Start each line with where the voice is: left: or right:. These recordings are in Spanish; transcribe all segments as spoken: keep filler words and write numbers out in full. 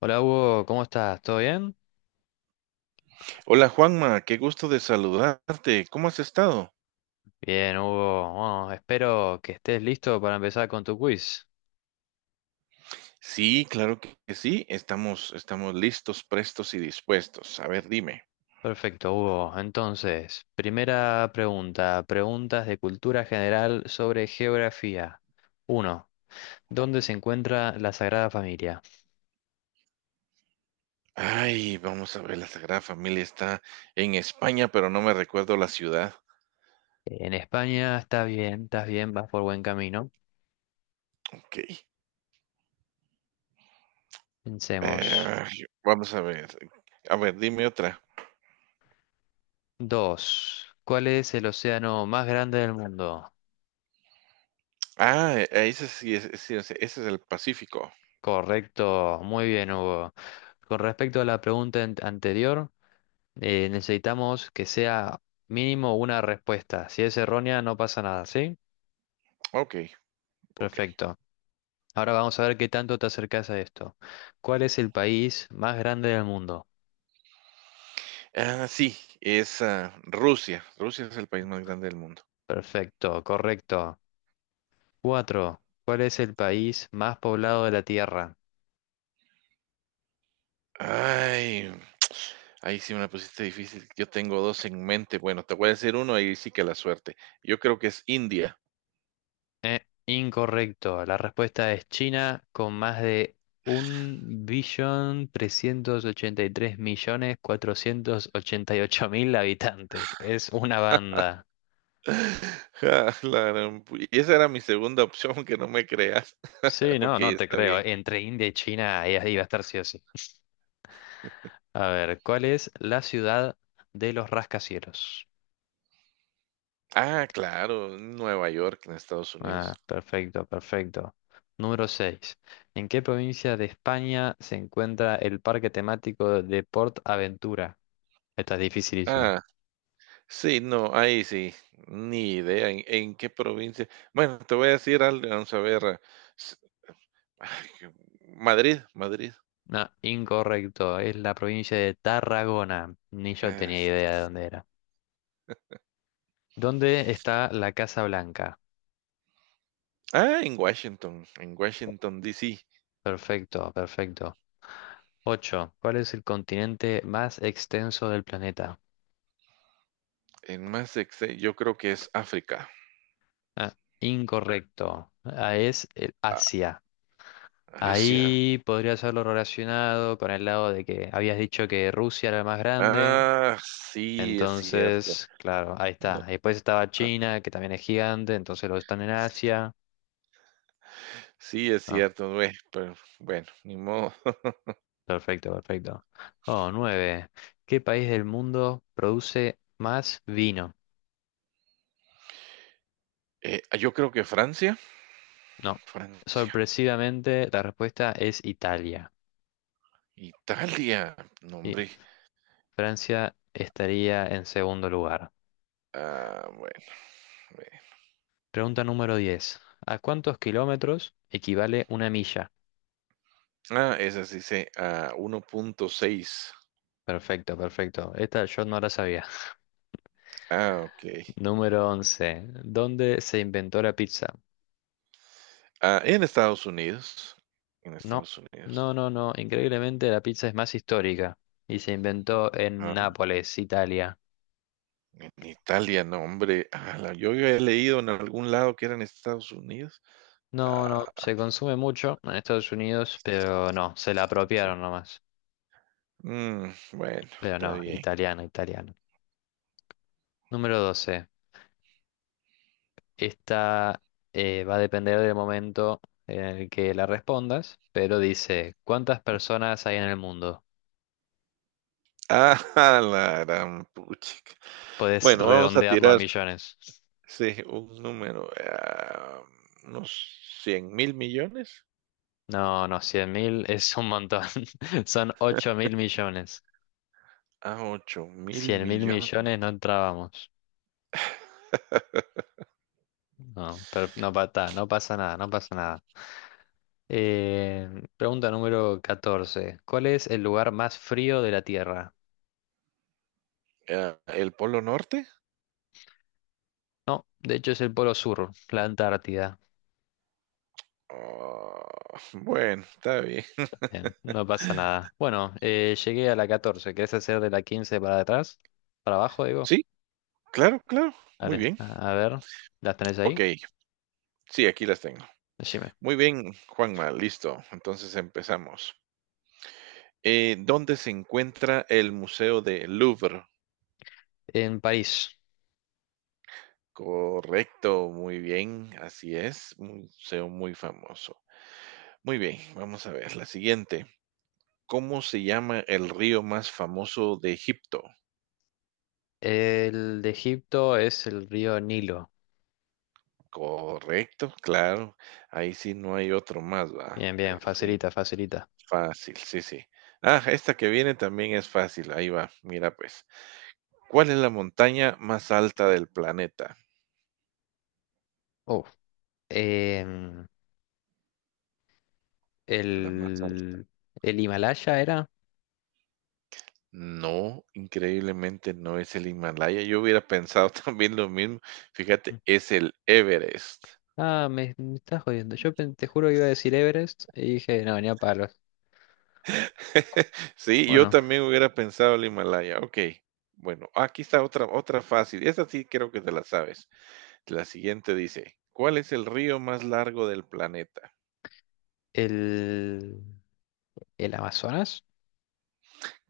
left: Hola Hugo, ¿cómo estás? ¿Todo bien?
right: Hola Juanma, qué gusto de saludarte. ¿Cómo has estado?
left: Bien, Hugo. Bueno, espero que estés listo para empezar con tu quiz.
right: Sí, claro que que sí. Estamos, estamos listos, prestos y dispuestos. A ver, dime.
left: Perfecto, Hugo. Entonces, primera pregunta, preguntas de cultura general sobre geografía. Uno, ¿dónde se encuentra la Sagrada Familia?
right: Ay, vamos a ver, la Sagrada Familia está en España, pero no me recuerdo la ciudad.
left: En España, está bien, estás bien, vas por buen camino.
right: Ok.
left: Pensemos.
right: eh, Vamos a ver. A ver, dime otra.
left: Dos, ¿cuál es el océano más grande del mundo?
right: Ah, eh, ese sí es, es- sí, ese ese es el Pacífico.
left: Correcto, muy bien, Hugo. Con respecto a la pregunta an- anterior, Eh, necesitamos que sea mínimo una respuesta. Si es errónea, no pasa nada, ¿sí?
right: Ok, ok.
left: Perfecto. Ahora vamos a ver qué tanto te acercas a esto. ¿Cuál es el país más grande del mundo?
right: Ah, sí, es ah, Rusia. Rusia es el país más grande del mundo.
left: Perfecto, correcto. Cuatro. ¿Cuál es el país más poblado de la Tierra?
right: Ay, ahí sí me la pusiste difícil. Yo tengo dos en mente. Bueno, te voy a decir uno y sí que la suerte. Yo creo que es India.
left: Incorrecto. La respuesta es China con más de un billón trescientos ochenta ochenta y y tres millones cuatrocientos ochenta y ocho mil habitantes. Es una banda.
right: Ah, la gran pu- y esa era mi segunda opción, que no me creas.
left: Sí, no,
right: Ok,
left: no te
right: está
left: creo.
right: bien.
left: Entre India y China iba iba a estar sí o sí. A ver, ¿cuál es la ciudad de los rascacielos?
right: Ah, claro, Nueva York, en Estados Unidos.
left: Ah, perfecto, perfecto. Número seis. ¿En qué provincia de España se encuentra el parque temático de Port Aventura? Esta es dificilísima.
right: Ah, sí, no, ahí sí, ni idea en, en qué provincia. Bueno, te voy a decir algo, vamos a ver. eh, s- Ay, que- Madrid, Madrid.
left: No, incorrecto. Es la provincia de Tarragona. Ni yo
right: eh,
left: tenía idea de dónde era. ¿Dónde está la Casa Blanca?
right: ah, en Washington, en Washington, D. C.
left: Perfecto, perfecto. Ocho. ¿Cuál es el continente más extenso del planeta?
right: En más exe- yo creo que es África,
left: Ah, incorrecto. Ah, es el
right: a-
left: Asia.
right: Asia.
left: Ahí podría haberlo relacionado con el lado de que habías dicho que Rusia era el más grande.
right: Ah, sí, es cierto.
left: Entonces, claro, ahí
right: No,
left: está. Después estaba
right: ah,
left: China, que también es gigante, entonces los están en Asia.
right: sí, es
left: Ah,
right: cierto, güey, pero bueno, ni modo.
left: perfecto, perfecto. Oh, nueve. ¿Qué país del mundo produce más vino?
right: Eh, ah, yo creo que Francia,
left: No.
right: Francia,
left: Sorpresivamente, la respuesta es Italia.
right: Italia, no,
left: Y
right: hombre.
left: Francia estaría en segundo lugar.
right: Ah, bueno. Bueno.
left: Pregunta número diez. ¿A cuántos kilómetros equivale una milla?
right: Ah, esa sí se ah, uno punto seis.
left: Perfecto, perfecto. Esta yo no la sabía.
right: Ah, okey.
left: Número once. ¿Dónde se inventó la pizza?
right: Ah, en Estados Unidos, en
left: No,
right: Estados Unidos.
left: no, no, no. Increíblemente la pizza es más histórica y se inventó en
right: Ah,
left: Nápoles, Italia.
right: en Italia, no, hombre, ala, yo había leído en algún lado que era en Estados Unidos.
left: No, no,
right: Ah,
left: se consume mucho en Estados Unidos, pero no, se la
right: sí.
left: apropiaron nomás.
right: Mm, bueno,
left: Pero
right: está
left: no,
right: bien.
left: italiano, italiano. Número doce. Esta eh, va a depender del momento en el que la respondas, pero dice, ¿cuántas personas hay en el mundo?
right: Ah, la gran puchica.
left: Puedes
right: Bueno, vamos a
left: redondearlo a
right: tirar,
left: millones.
right: sí, un número, ah, unos cien mil millones.
left: No, no, cien mil es un montón. Son ocho mil millones.
right: Ah, ocho mil
left: Cien mil millones no
right: millones.
left: entrábamos. No, pero no, pa- ta, no pasa nada, no pasa nada. Eh, pregunta número catorce. ¿Cuál es el lugar más frío de la Tierra?
right: Ah, ¿el Polo Norte?
left: No, de hecho es el Polo Sur, la Antártida.
right: Ah, bueno, está bien.
left: Bien, no pasa nada. Bueno, eh, llegué a la catorce. ¿Querés hacer de la quince para atrás? ¿Para abajo, digo?
right: Sí, claro, claro. Muy
left: Dale,
right: bien.
left: a, a ver. ¿Las tenés ahí?
right: Ok, sí, aquí las tengo.
left: Decime.
right: Muy bien, Juanma, listo. Entonces empezamos. Eh, ¿dónde se encuentra el Museo del Louvre?
left: En París.
right: Correcto, muy bien, así es. Un Museo muy famoso. Muy bien, vamos a ver la siguiente. ¿Cómo se llama el río más famoso de Egipto?
left: El de Egipto es el río Nilo.
right: Correcto, claro. Ahí sí no hay otro más, ¿va?
left: Bien, bien, facilita, facilita.
right: Fácil, sí, sí. Ah, esta que viene también es fácil. Ahí va, mira pues. ¿Cuál es la montaña más alta del planeta?
left: Oh, em,
right: La más alta.
left: el, el Himalaya era.
right: No, increíblemente no es el Himalaya. Yo hubiera pensado también lo mismo.
left: Mm.
right: Fíjate, es el Everest.
left: Ah, me, me estás jodiendo. Yo pen- te juro que iba a decir Everest y dije, no, venía palos.
right: Sí, yo
left: Bueno,
right: también hubiera pensado el Himalaya. Ok. Bueno, aquí está otra, otra fácil. Esta sí creo que te la sabes. La siguiente dice, ¿cuál es el río más largo del planeta?
left: el, el Amazonas.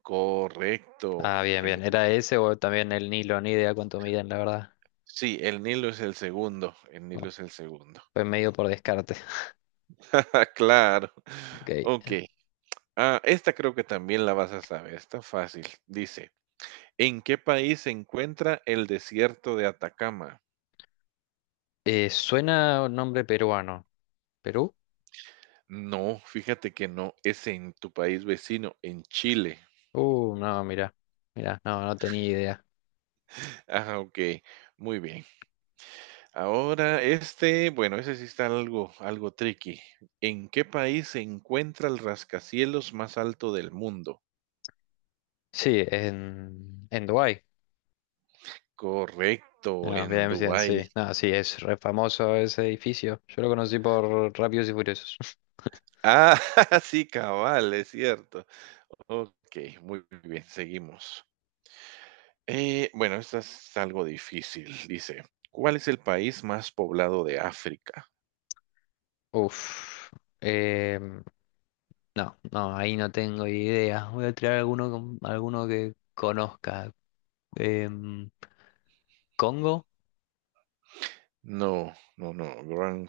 right: Correcto,
left: Ah, bien, bien.
right: el.
left: ¿Era ese o también el Nilo? Ni idea cuánto miden, la verdad.
right: Sí, el Nilo es el segundo, el Nilo
left: No,
right: es el segundo.
left: fue medio por descarte.
right: Claro.
left: Ok.
right: Ok. Ah, esta creo que también la vas a saber, está fácil. Dice, ¿en qué país se encuentra el desierto de Atacama?
left: Eh, suena un nombre peruano. ¿Perú?
right: No, fíjate que no, es en tu país vecino, en Chile.
left: Uh, no, mira. Mira, no, no tenía idea.
right: Ah, ok, muy bien. Ahora este, bueno, ese sí está algo, algo tricky. ¿En qué país se encuentra el rascacielos más alto del mundo?
left: Sí, en, en Dubái.
right: Correcto,
left: Ah,
right: en
left: bien, bien,
right: Dubái.
left: sí. No, sí, es re famoso ese edificio. Yo lo conocí por Rápidos y Furiosos.
right: Ah, sí, cabal, es cierto. Ok, muy bien, seguimos. Eh, bueno, esta es algo difícil. Dice, ¿cuál es el país más poblado de África?
left: Uf. em, no, no, ahí no tengo idea. Voy a tirar alguno, con- alguno que conozca. Em, ¿Congo?
right: No, no, no, wrong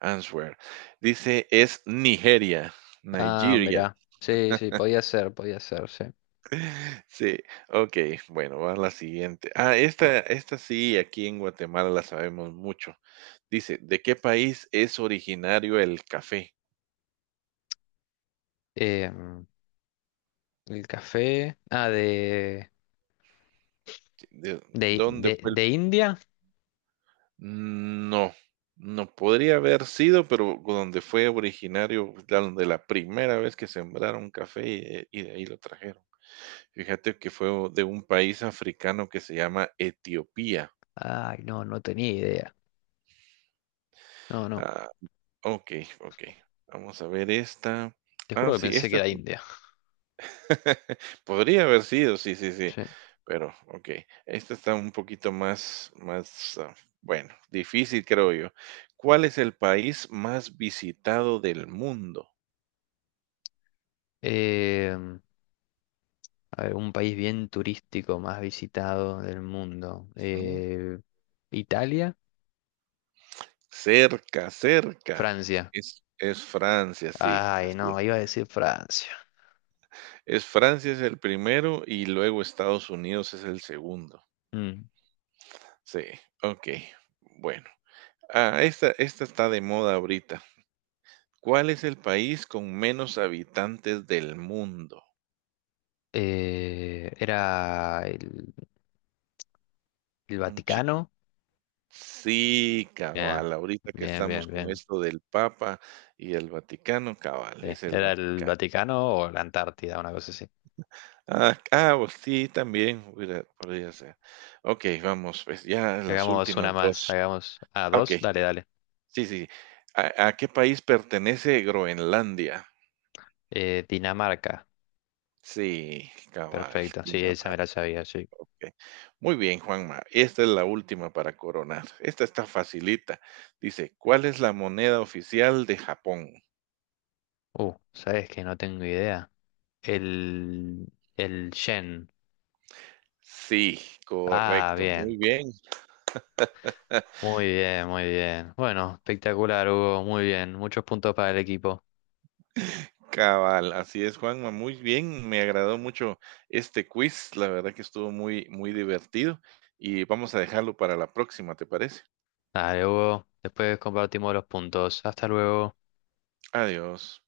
right: answer. Dice, es Nigeria,
left: Ah,
right: Nigeria.
left: mirá. Sí, sí, podía ser, podía ser, sí.
right: Sí, ok, bueno, va la siguiente. Ah, esta, esta sí, aquí en Guatemala la sabemos mucho. Dice, ¿de qué país es originario el café?
left: Em, el café. Ah, de,
right: ¿De
left: de,
right: dónde
left: de,
right: fue el...?
left: de India.
right: Mm, no, no podría haber sido, pero donde fue originario, la- donde la primera vez que sembraron café eh, y de ahí lo trajeron. Fíjate que fue o- de un país africano que se llama Etiopía.
left: Ay, no, no tenía idea. No, no.
right: Ah, ok, ok. Vamos a ver esta.
left: Te juro
right: Ah,
left: que
right: sí,
left: pensé que
right: esta es.
left: era India.
right: Podría haber sido, sí, sí, sí.
left: Sí.
right: Pero, okey. Esta está un poquito más más, ah, bueno, difícil, creo yo. ¿Cuál es el país más visitado del mundo?
left: Em, a ver, un país bien turístico más visitado del mundo.
right: Mm,
left: Eh, Italia,
right: cerca, cerca.
left: Francia.
right: Es es Francia, sí,
left: Ay,
right: así
left: no,
right: es.
left: iba a decir Francia.
right: Es Francia es el primero y luego Estados Unidos es el segundo.
left: Mm.
right: Sí, okey. Bueno, ah, esta esta está de moda ahorita. ¿Cuál es el país con menos habitantes del mundo?
left: Eh, era el, el
right: Un chiqui,
left: Vaticano.
right: sí,
left: Bien,
right: cabal, ahorita que
left: bien,
right: estamos
left: bien,
right: con
left: bien.
right: esto del Papa y el Vaticano, cabal,
left: Sí,
right: es el
left: era el
right: Vaticano.
left: Vaticano o la Antártida, una cosa así.
right: Ah, ah, pues sí, también hubiera podría ser. Okey, vamos, pues, ya las
left: Hagamos una
right: últimas
left: más,
right: dos.
left: hagamos... Ah, dos,
right: Okey,
left: dale, dale.
right: sí, sí. ¿A a qué país pertenece Groenlandia?
left: Eh, Dinamarca,
right: Sí, cabal,
left: perfecto. Sí, esa me la
right: Dinamarca.
left: sabía, sí.
right: Muy bien, Juanma, esta es la última para coronar. Esta está facilita. Dice, ¿cuál es la moneda oficial de Japón?
left: Uh, ¿sabes que No tengo idea. El... El Yen.
right: Sí,
left: Ah,
right: correcto,
left: bien.
right: muy bien,
left: Muy bien, muy bien. Bueno, espectacular, Hugo. Muy bien. Muchos puntos para el equipo.
right: cabal, así es, Juanma, muy bien, me agradó mucho este quiz, la verdad que estuvo muy, muy divertido y vamos a dejarlo para la próxima, ¿te parece?
left: Dale, Hugo. Después compartimos los puntos. Hasta luego.
right: Adiós.